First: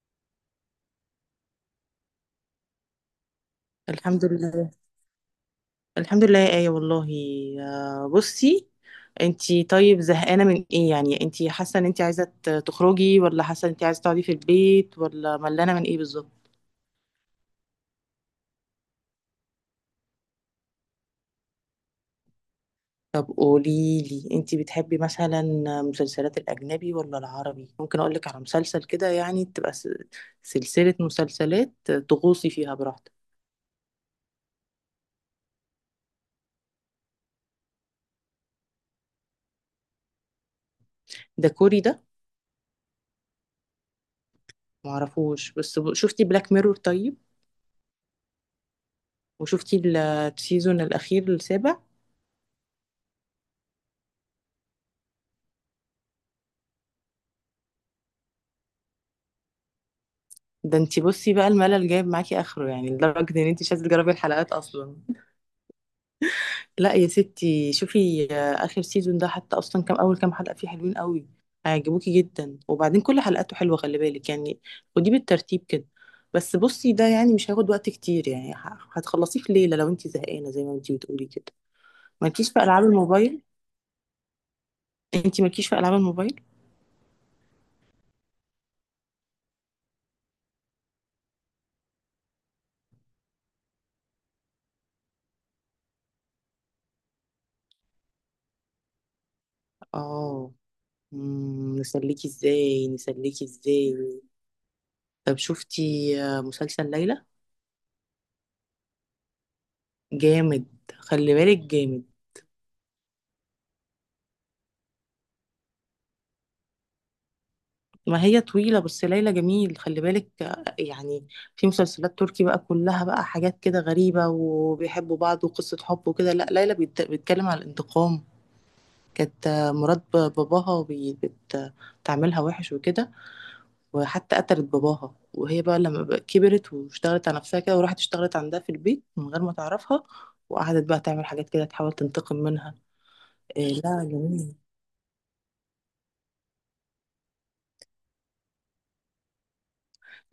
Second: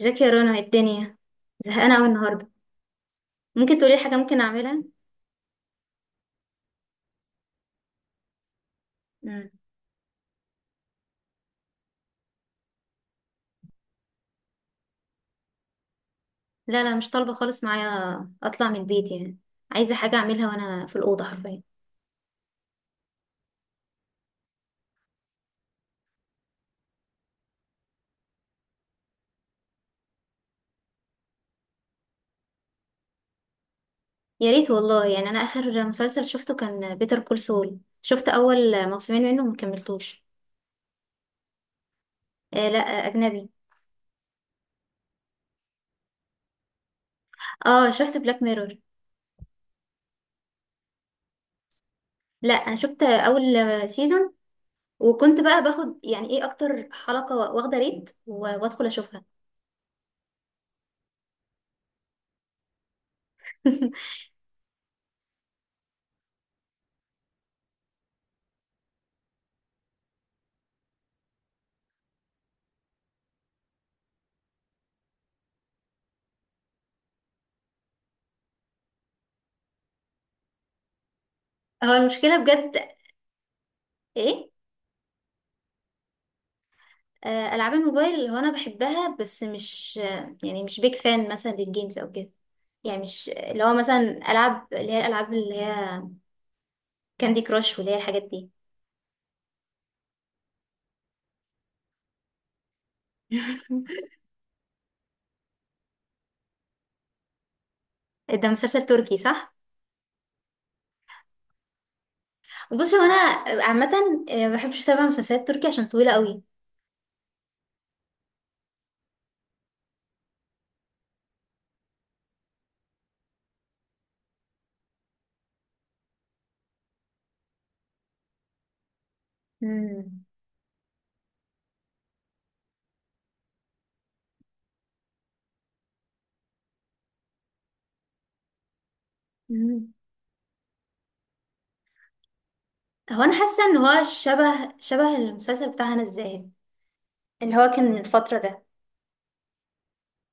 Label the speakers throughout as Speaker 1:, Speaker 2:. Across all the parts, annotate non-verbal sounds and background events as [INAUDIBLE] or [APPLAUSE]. Speaker 1: ازيك يا رنا؟ ايه الدنيا؟ زهقانه قوي النهارده. ممكن تقولي لي حاجه
Speaker 2: الحمد
Speaker 1: ممكن
Speaker 2: لله.
Speaker 1: اعملها؟
Speaker 2: الحمد لله يا آية والله. بصي،
Speaker 1: مم.
Speaker 2: انتي طيب زهقانة من ايه؟ يعني انتي حاسة ان انتي عايزة تخرجي، ولا حاسة ان انتي عايزة تقعدي في البيت، ولا ملانة من ايه بالظبط؟
Speaker 1: لا لا، مش طالبه خالص معايا اطلع من البيت يعني. عايزه حاجه اعملها وانا في الاوضه حرفيا.
Speaker 2: طب قوليلي، انتي بتحبي مثلا مسلسلات الأجنبي ولا العربي؟ ممكن أقولك على مسلسل كده يعني تبقى سلسلة مسلسلات تغوصي فيها براحتك.
Speaker 1: يا ريت والله، يعني انا اخر مسلسل شفته كان بيتر كول سول، شفت اول موسمين منه وما كملتوش.
Speaker 2: ده كوري ده؟
Speaker 1: آه لا، اجنبي.
Speaker 2: معرفوش، بس شفتي بلاك ميرور طيب؟
Speaker 1: اه، شفت بلاك ميرور.
Speaker 2: وشفتي السيزون الأخير السابع؟
Speaker 1: لا، انا شفت اول سيزون، وكنت بقى باخد يعني ايه اكتر حلقه واخده ريت وادخل اشوفها.
Speaker 2: ده انتي بصي بقى الملل جايب معاكي اخره، يعني لدرجة ان انتي مش عايزة تجربي
Speaker 1: [LAUGHS]
Speaker 2: الحلقات اصلا. لا يا ستي شوفي، اخر سيزون ده حتى اصلا كام، اول كام حلقة فيه حلوين قوي، هيعجبوكي جدا. وبعدين كل حلقاته حلوة، خلي بالك يعني، ودي بالترتيب كده. بس بصي، ده يعني مش هياخد وقت كتير، يعني هتخلصيه في ليلة لو انتي زهقانة زي ما انتي بتقولي كده.
Speaker 1: هو المشكله
Speaker 2: مالكيش في
Speaker 1: بجد.
Speaker 2: العاب الموبايل؟
Speaker 1: ايه؟
Speaker 2: انتي مالكيش في العاب الموبايل؟
Speaker 1: العاب الموبايل هو انا بحبها، بس مش يعني مش بيك فان مثلا للجيمز او كده. يعني مش اللي هو مثلا العاب اللي هي الالعاب اللي هي كاندي كراش واللي هي الحاجات دي.
Speaker 2: اه. نسليكي ازاي، نسليكي ازاي؟ طب شفتي مسلسل ليلى؟
Speaker 1: [LAUGHS] ده مسلسل تركي صح؟
Speaker 2: جامد، خلي بالك جامد.
Speaker 1: بص، هو انا عامه ما بحبش اتابع مسلسلات تركي عشان طويله قوي.
Speaker 2: ما هي طويلة بس ليلى جميل، خلي بالك يعني في مسلسلات تركي بقى كلها بقى حاجات كده غريبة وبيحبوا بعض وقصة حب وكده، لا ليلى بيتكلم على الانتقام. كانت مرات
Speaker 1: مم.
Speaker 2: باباها بتعملها وحش وكده، وحتى قتلت باباها. وهي بقى لما بقى كبرت واشتغلت على نفسها كده، وراحت اشتغلت عندها في البيت من غير ما
Speaker 1: مم.
Speaker 2: تعرفها، وقعدت بقى تعمل حاجات كده تحاول تنتقم منها.
Speaker 1: هو انا حاسه
Speaker 2: إيه
Speaker 1: ان هو
Speaker 2: لا جميل.
Speaker 1: شبه شبه المسلسل بتاع هنا الزاهد، اللي هو كان من الفتره ده.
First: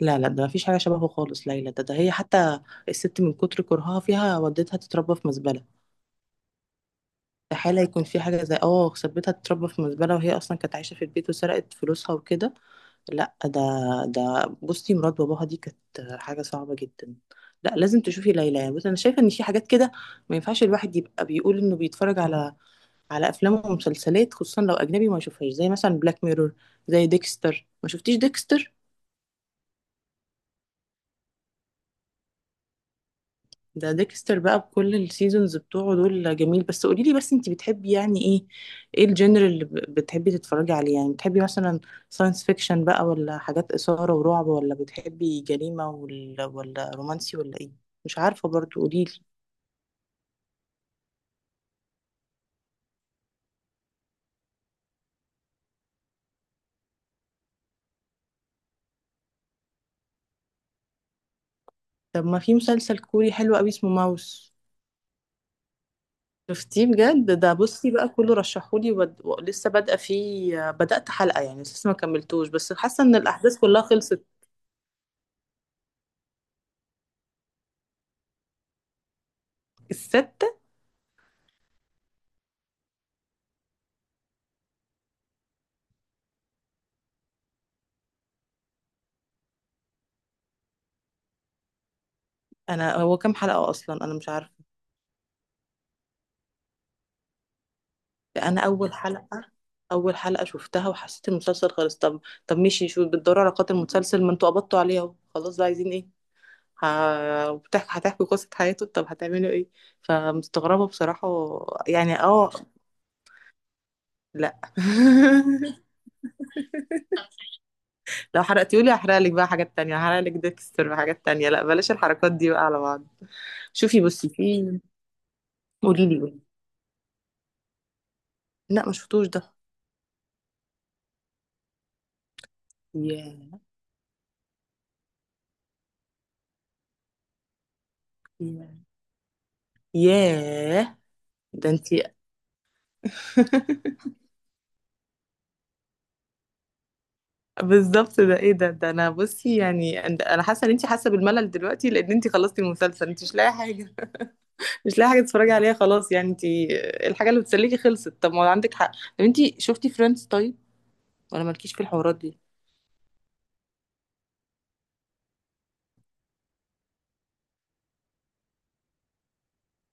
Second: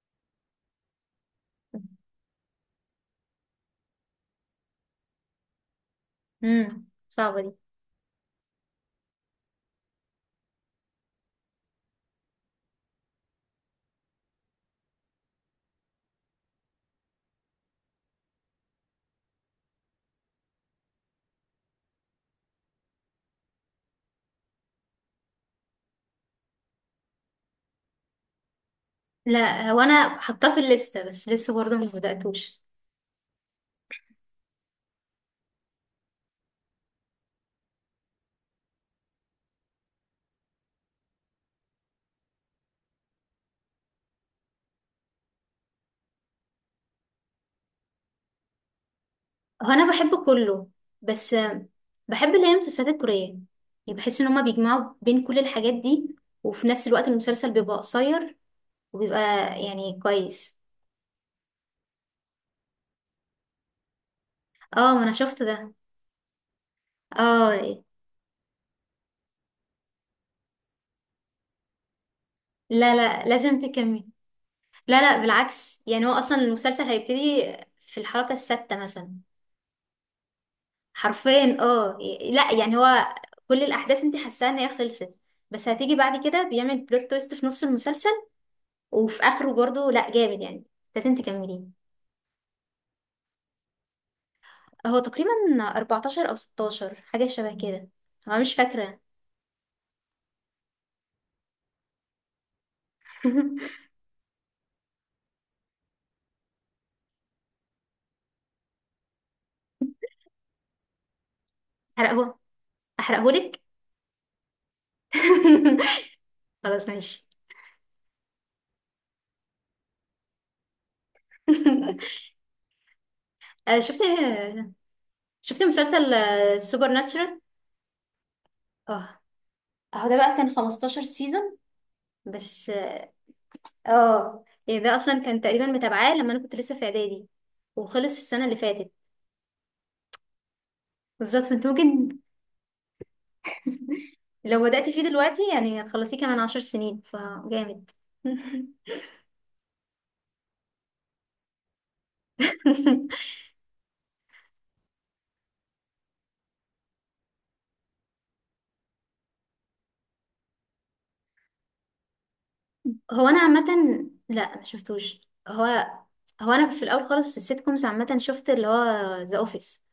Speaker 2: لا لا، ده مفيش حاجة شبهه خالص. ليلى ده، ده هي حتى الست من كتر كرهها فيها ودتها تتربى في مزبلة.
Speaker 1: صعبه دي.
Speaker 2: استحالة يكون في حاجة زي اه، سبتها تتربى في مزبلة، وهي أصلا كانت عايشة في البيت، وسرقت فلوسها وكده. لا ده، ده بصي مرات باباها دي كانت حاجة صعبة جدا. لا لازم تشوفي ليلى. يعني بصي، أنا شايفة إن في حاجات كده ما ينفعش الواحد يبقى بيقول إنه بيتفرج على، على أفلام ومسلسلات، خصوصا لو أجنبي، ما يشوفهاش، زي مثلا بلاك ميرور، زي ديكستر. ما شفتيش ديكستر؟
Speaker 1: لا، هو انا حاطاه في الليسته، بس لسه برضه مش بداتوش.
Speaker 2: ده ديكستر بقى بكل السيزونز بتوعه دول جميل. بس قولي لي بس، انت بتحبي يعني ايه؟ ايه الجنر اللي بتحبي تتفرجي عليه؟ يعني بتحبي مثلا ساينس فيكشن بقى، ولا حاجات إثارة ورعب، ولا بتحبي جريمة، ولا رومانسي، ولا ايه؟ مش عارفة برضو، قولي لي.
Speaker 1: هو انا بحب كله، بس بحب اللي هي المسلسلات الكورية، يعني بحس ان هما بيجمعوا بين كل الحاجات دي، وفي نفس الوقت المسلسل بيبقى قصير، وبيبقى يعني كويس.
Speaker 2: طب ما في مسلسل كوري حلو قوي اسمه ماوس.
Speaker 1: اه، ما انا شفت ده.
Speaker 2: شفتيه؟ بجد ده
Speaker 1: اه.
Speaker 2: بصي بقى كله رشحولي، لسه بادئه فيه، بدأت حلقة يعني، لسه ما كملتوش، بس
Speaker 1: لا
Speaker 2: حاسة ان
Speaker 1: لا،
Speaker 2: الأحداث
Speaker 1: لازم
Speaker 2: كلها
Speaker 1: تكمل.
Speaker 2: خلصت.
Speaker 1: لا لا، بالعكس، يعني هو اصلا المسلسل هيبتدي في الحلقة السادسة مثلا.
Speaker 2: الستة؟
Speaker 1: حرفيا اه. لا يعني هو كل الاحداث انت حاساها ان هي خلصت، بس هتيجي بعد كده بيعمل بلوت تويست في نص المسلسل، وفي اخره برضه. لا جامد يعني، لازم تكمليه.
Speaker 2: انا هو كام حلقة اصلا؟ انا مش عارفة.
Speaker 1: هو تقريبا 14 او 16 حاجه شبه كده، انا مش
Speaker 2: انا اول
Speaker 1: فاكره.
Speaker 2: حلقه، اول حلقه شفتها وحسيت المسلسل خلص. طب، طب ماشي، شو بتدوروا على قاتل
Speaker 1: [LAUGHS]
Speaker 2: المسلسل؟ ما انتوا قبضتوا عليه اهو، خلاص بقى عايزين ايه؟ بتحكي هتحكي قصه حياته؟ طب هتعملوا ايه؟ فمستغربه بصراحه يعني
Speaker 1: احرقه
Speaker 2: اه.
Speaker 1: احرقهولك.
Speaker 2: لا. [LAUGHS]
Speaker 1: [LAUGHS] خلاص ماشي.
Speaker 2: لو حرقتيولي هحرق لك بقى حاجات تانية، هحرق لك ديكستر وحاجات تانية. لا بلاش
Speaker 1: [LAUGHS]
Speaker 2: الحركات دي بقى على بعض.
Speaker 1: آه، شفت
Speaker 2: شوفي بصي في،
Speaker 1: شفت
Speaker 2: قولي
Speaker 1: مسلسل
Speaker 2: لي، قولي.
Speaker 1: سوبر ناتشرال.
Speaker 2: لا ما
Speaker 1: اه.
Speaker 2: شفتوش ده.
Speaker 1: اهو ده بقى كان 15 سيزون، بس اه.
Speaker 2: ياه.
Speaker 1: يعني ده اصلا كان تقريبا متابعاه لما انا كنت لسه في اعدادي، وخلص السنه اللي
Speaker 2: ياه،
Speaker 1: فاتت.
Speaker 2: ياه
Speaker 1: بالظبط. [LAUGHS] فانت
Speaker 2: ده انتي.
Speaker 1: ممكن
Speaker 2: [LAUGHS]
Speaker 1: لو بدأتي فيه دلوقتي يعني هتخلصيه كمان 10 سنين، فجامد.
Speaker 2: بالظبط، ده ايه ده؟
Speaker 1: [LAUGHS]
Speaker 2: ده انا بصي يعني، انا حاسه ان انت حاسه بالملل دلوقتي لان انت خلصتي المسلسل، انت مش لاقي حاجه. [LAUGHS] مش لاقي حاجه تتفرجي عليها خلاص، يعني انت الحاجه اللي بتسليكي خلصت. طب ما عندك حق. طب انت شفتي فريندز طيب؟ ولا مالكيش في الحوارات دي؟
Speaker 1: هو انا عامه، لا ما شفتوش. هو هو انا في الاول خالص السيت كومز عامه، شفت اللي هو ذا اوفيس.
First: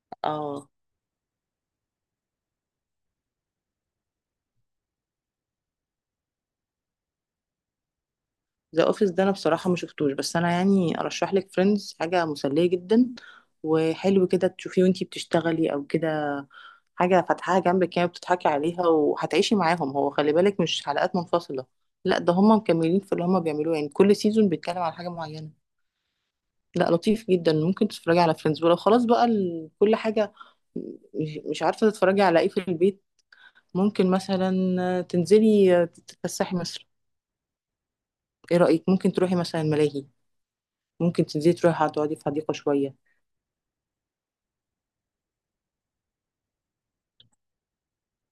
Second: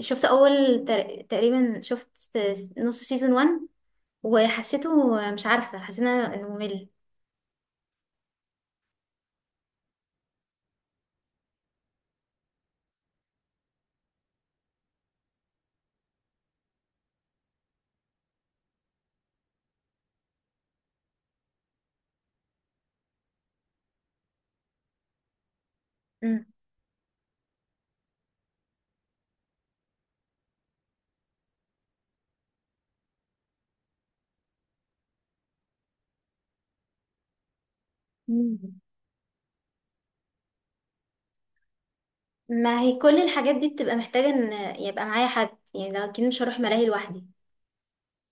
Speaker 2: اه،
Speaker 1: تقريبا شفت نص سيزون 1، وحسيته مش عارفه، حسيت إنه ممل.
Speaker 2: ذا اوفيس ده انا بصراحه ما شفتوش، بس انا يعني ارشح لك فريندز، حاجه مسليه جدا، وحلو كده تشوفيه وانتي بتشتغلي او كده، حاجه فاتحاها جنبك كده بتضحكي عليها وهتعيشي معاهم. هو خلي بالك مش حلقات منفصله، لا ده هم مكملين في اللي هم بيعملوه، يعني كل سيزون بيتكلم على حاجه معينه.
Speaker 1: أمم.
Speaker 2: لا لطيف جدا، ممكن تتفرجي على فريندز. ولو خلاص بقى كل حاجه، مش عارفه تتفرجي على ايه في البيت، ممكن مثلا تنزلي تتفسحي مصر. ايه
Speaker 1: مم.
Speaker 2: رايك؟ ممكن تروحي مثلا الملاهي، ممكن تنزلي تروحي هتقعدي في حديقة
Speaker 1: ما هي
Speaker 2: شوية.
Speaker 1: كل الحاجات دي بتبقى محتاجه ان يبقى معايا حد، يعني لو اكيد مش هروح ملاهي لوحدي.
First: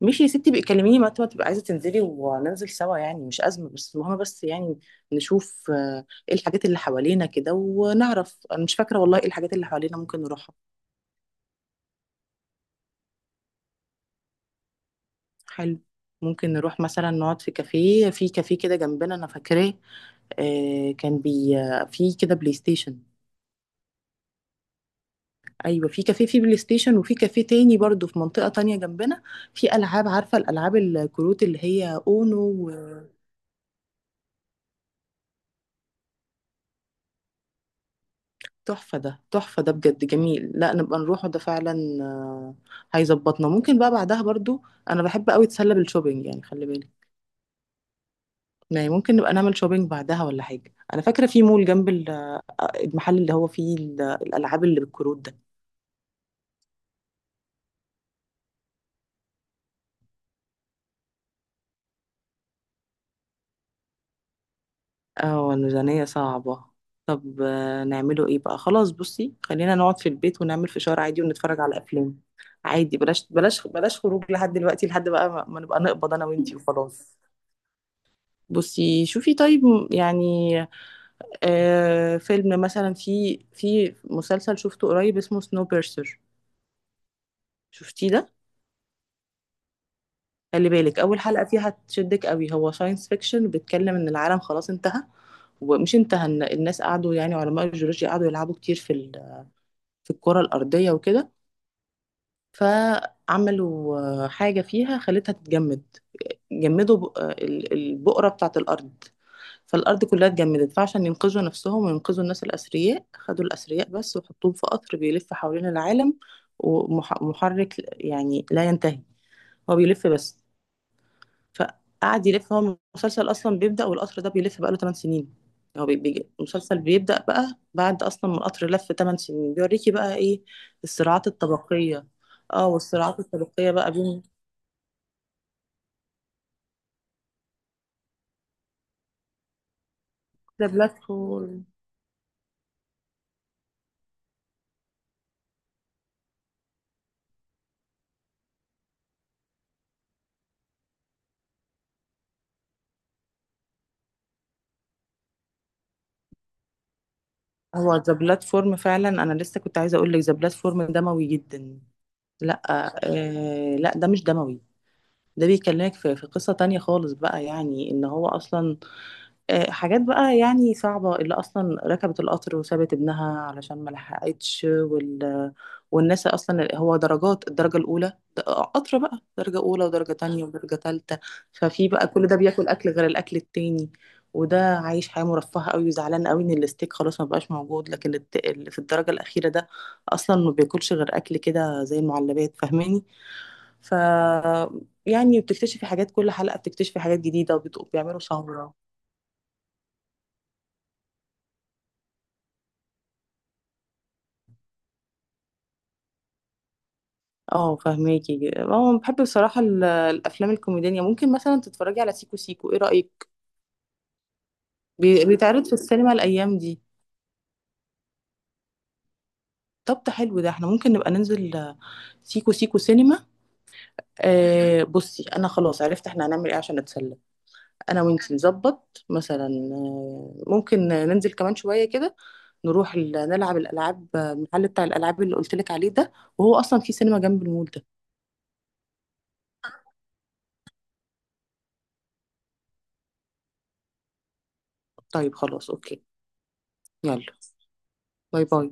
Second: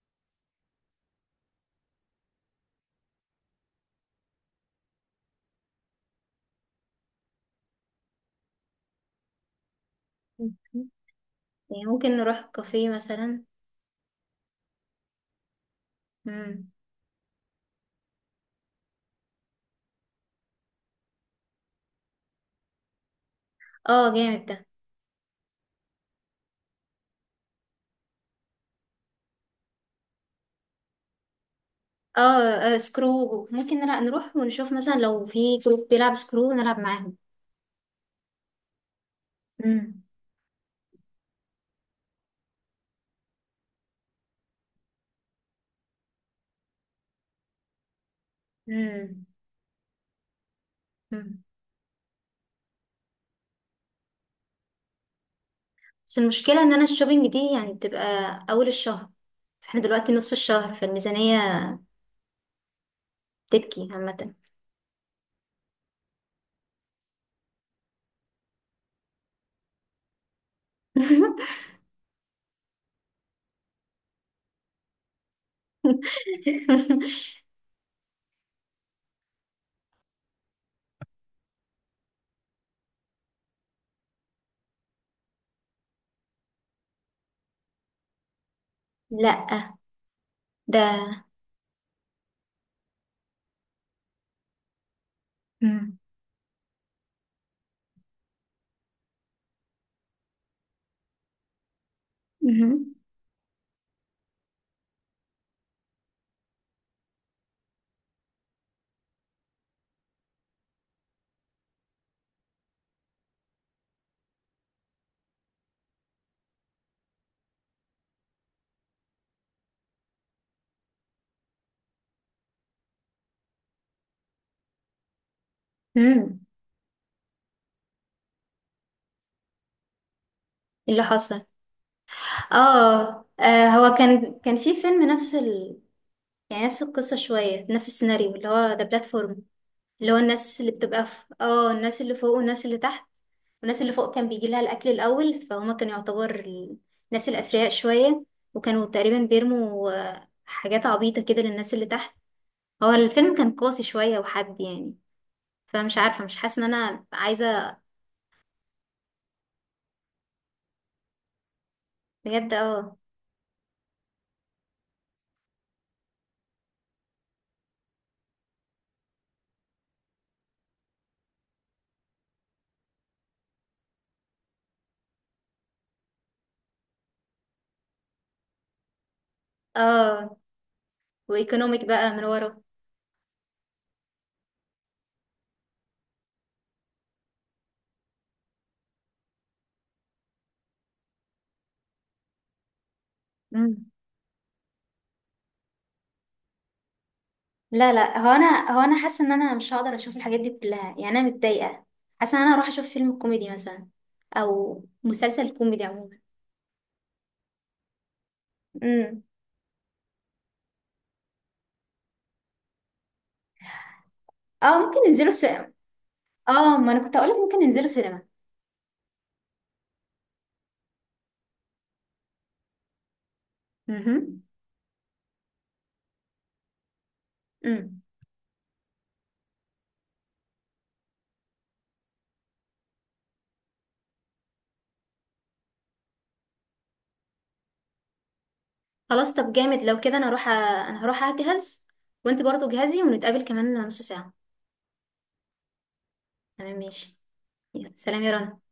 Speaker 2: ماشي يا ستي، بقى كلميني متى ما تبقى عايزة تنزلي وننزل سوا، يعني مش أزمة. بس المهم بس يعني، نشوف ايه الحاجات اللي حوالينا كده ونعرف. أنا مش فاكرة والله ايه الحاجات اللي حوالينا ممكن نروحها.
Speaker 1: مم. يعني ممكن نروح كافيه مثلا.
Speaker 2: حلو، ممكن
Speaker 1: امم.
Speaker 2: نروح مثلا نقعد في كافيه، في كافيه كده جنبنا أنا فاكراه، آه، كان بي آه، في كده بلاي ستيشن.
Speaker 1: اه جامد ده.
Speaker 2: ايوه في كافيه في بلاي ستيشن، وفي كافيه تاني برضو في منطقه تانية جنبنا، في العاب، عارفه الالعاب الكروت اللي هي
Speaker 1: اه،
Speaker 2: اونو.
Speaker 1: سكرو، ممكن نروح ونشوف مثلا لو في جروب بيلعب سكرو نلعب معاهم.
Speaker 2: تحفة ده، تحفة ده
Speaker 1: مم.
Speaker 2: بجد جميل، لا نبقى نروحه ده فعلا. آه، هيظبطنا. ممكن بقى بعدها برضو، انا بحب قوي اتسلى بالشوبينج يعني خلي بالك، يعني ممكن
Speaker 1: مم.
Speaker 2: نبقى نعمل شوبينج بعدها ولا حاجة. انا فاكرة
Speaker 1: مم.
Speaker 2: في مول جنب المحل اللي هو فيه الالعاب اللي بالكروت ده.
Speaker 1: بس المشكلة ان انا الشوبينج دي يعني بتبقى اول الشهر، احنا دلوقتي نص الشهر، فالميزانية تبكي عامة.
Speaker 2: اه الميزانية صعبة. طب نعمله ايه بقى؟ خلاص بصي خلينا نقعد في البيت ونعمل فشار عادي
Speaker 1: [LAUGHS]
Speaker 2: ونتفرج على افلام عادي. بلاش، بلاش، بلاش خروج لحد دلوقتي، لحد بقى ما نبقى نقبض انا وانتي وخلاص. بصي شوفي طيب، يعني آه، فيلم مثلا، في، في مسلسل شفته قريب اسمه سنو بيرسر. شفتيه ده؟
Speaker 1: لا
Speaker 2: خلي
Speaker 1: ده.
Speaker 2: بالك اول حلقة فيها تشدك قوي. هو ساينس فيكشن، بيتكلم ان العالم خلاص انتهى. ومش
Speaker 1: مم.
Speaker 2: انتهى، إن الناس قعدوا يعني علماء الجيولوجيا قعدوا يلعبوا كتير في في الكرة الأرضية وكده،
Speaker 1: مم.
Speaker 2: فعملوا حاجة فيها خلتها تتجمد. جمدوا البقرة بتاعت الأرض، فالأرض كلها اتجمدت. فعشان ينقذوا نفسهم وينقذوا الناس الأثرياء، خدوا الأثرياء بس وحطوهم في قطر بيلف حوالين العالم، ومحرك يعني لا ينتهي، هو بيلف بس. فقعد يلف، هو المسلسل اصلا بيبدأ والقطر ده بيلف بقاله 8 سنين. هو بيجي
Speaker 1: مم.
Speaker 2: المسلسل بيبدأ بقى بعد اصلا ما القطر لف 8 سنين، بيوريكي بقى ايه
Speaker 1: إيه اللي
Speaker 2: الصراعات
Speaker 1: حصل؟
Speaker 2: الطبقية. اه والصراعات
Speaker 1: اه،
Speaker 2: الطبقية بقى
Speaker 1: هو
Speaker 2: بين.
Speaker 1: كان في فيلم نفس يعني نفس القصة شوية، نفس السيناريو اللي هو ذا بلاتفورم، اللي هو الناس
Speaker 2: ذا
Speaker 1: اللي بتبقى في
Speaker 2: بلاتفورم،
Speaker 1: اه الناس اللي فوق والناس اللي تحت، والناس اللي فوق كان بيجي لها الأكل الأول، فهما كانوا يعتبر الناس الأثرياء شوية، وكانوا تقريبا بيرموا حاجات عبيطة كده للناس اللي تحت. هو الفيلم كان قاسي شوية وحد يعني، فمش عارفة مش حاسة إن أنا عايزة.
Speaker 2: هو ذا بلاتفورم فعلا انا لسه كنت عايزة اقول لك ذا بلاتفورم دموي جدا.
Speaker 1: بجد
Speaker 2: لا،
Speaker 1: اه.
Speaker 2: آه لا ده مش دموي. ده بيكلمك في، في قصة تانية خالص بقى، يعني ان هو اصلا حاجات بقى يعني صعبة، اللي أصلا ركبت القطر وسابت ابنها علشان ما لحقتش والناس أصلا. هو درجات، الدرجة الأولى، قطر بقى درجة أولى ودرجة
Speaker 1: اه،
Speaker 2: تانية ودرجة تالتة.
Speaker 1: وإيكونوميك
Speaker 2: ففي بقى
Speaker 1: بقى من
Speaker 2: كل ده
Speaker 1: ورا.
Speaker 2: بياكل أكل غير الأكل التاني، وده عايش حياة مرفهة قوي وزعلان قوي إن الستيك خلاص ما بقاش موجود. لكن اللي في الدرجة الأخيرة ده أصلا ما بياكلش غير أكل كده زي المعلبات، فاهماني؟
Speaker 1: مم.
Speaker 2: ف يعني بتكتشفي حاجات، كل حلقة بتكتشفي حاجات جديدة،
Speaker 1: لا لا،
Speaker 2: وبيعملوا
Speaker 1: هو أنا
Speaker 2: ثورة.
Speaker 1: هو أنا حاسة إن أنا مش هقدر أشوف الحاجات دي كلها، يعني أنا متضايقة، حاسة إن أنا هروح أشوف فيلم كوميدي مثلا، أو مسلسل كوميدي
Speaker 2: اه فهماكي. اه بحب
Speaker 1: عموما.
Speaker 2: بصراحة الأفلام الكوميدية، ممكن مثلا تتفرجي على سيكو سيكو، ايه رأيك؟
Speaker 1: اه ممكن ننزلوا
Speaker 2: بيتعرض
Speaker 1: سينما.
Speaker 2: في السينما الأيام
Speaker 1: اه،
Speaker 2: دي.
Speaker 1: ما انا كنت هقولك ممكن ننزلوا سينما.
Speaker 2: طب ده حلو، ده احنا ممكن نبقى ننزل سيكو سيكو سينما.
Speaker 1: مهم.
Speaker 2: آه بصي، أنا خلاص عرفت احنا هنعمل ايه عشان نتسلى. أنا
Speaker 1: امم.
Speaker 2: وانتي نظبط مثلا، ممكن ننزل كمان شوية كده، نروح نلعب الألعاب، المحل بتاع الألعاب اللي قلتلك عليه ده، وهو أصلا في سينما جنب المول ده.
Speaker 1: خلاص طب جامد لو كده، انا هروح اجهز، وانت برضو جهزي، ونتقابل كمان نص ساعة.
Speaker 2: طيب خلاص أوكي.
Speaker 1: تمام ماشي.
Speaker 2: يلا.
Speaker 1: يلا، سلام يا
Speaker 2: باي
Speaker 1: رنا.
Speaker 2: باي.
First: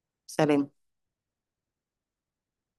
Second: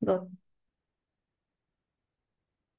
Speaker 1: باي.
Speaker 2: سلام.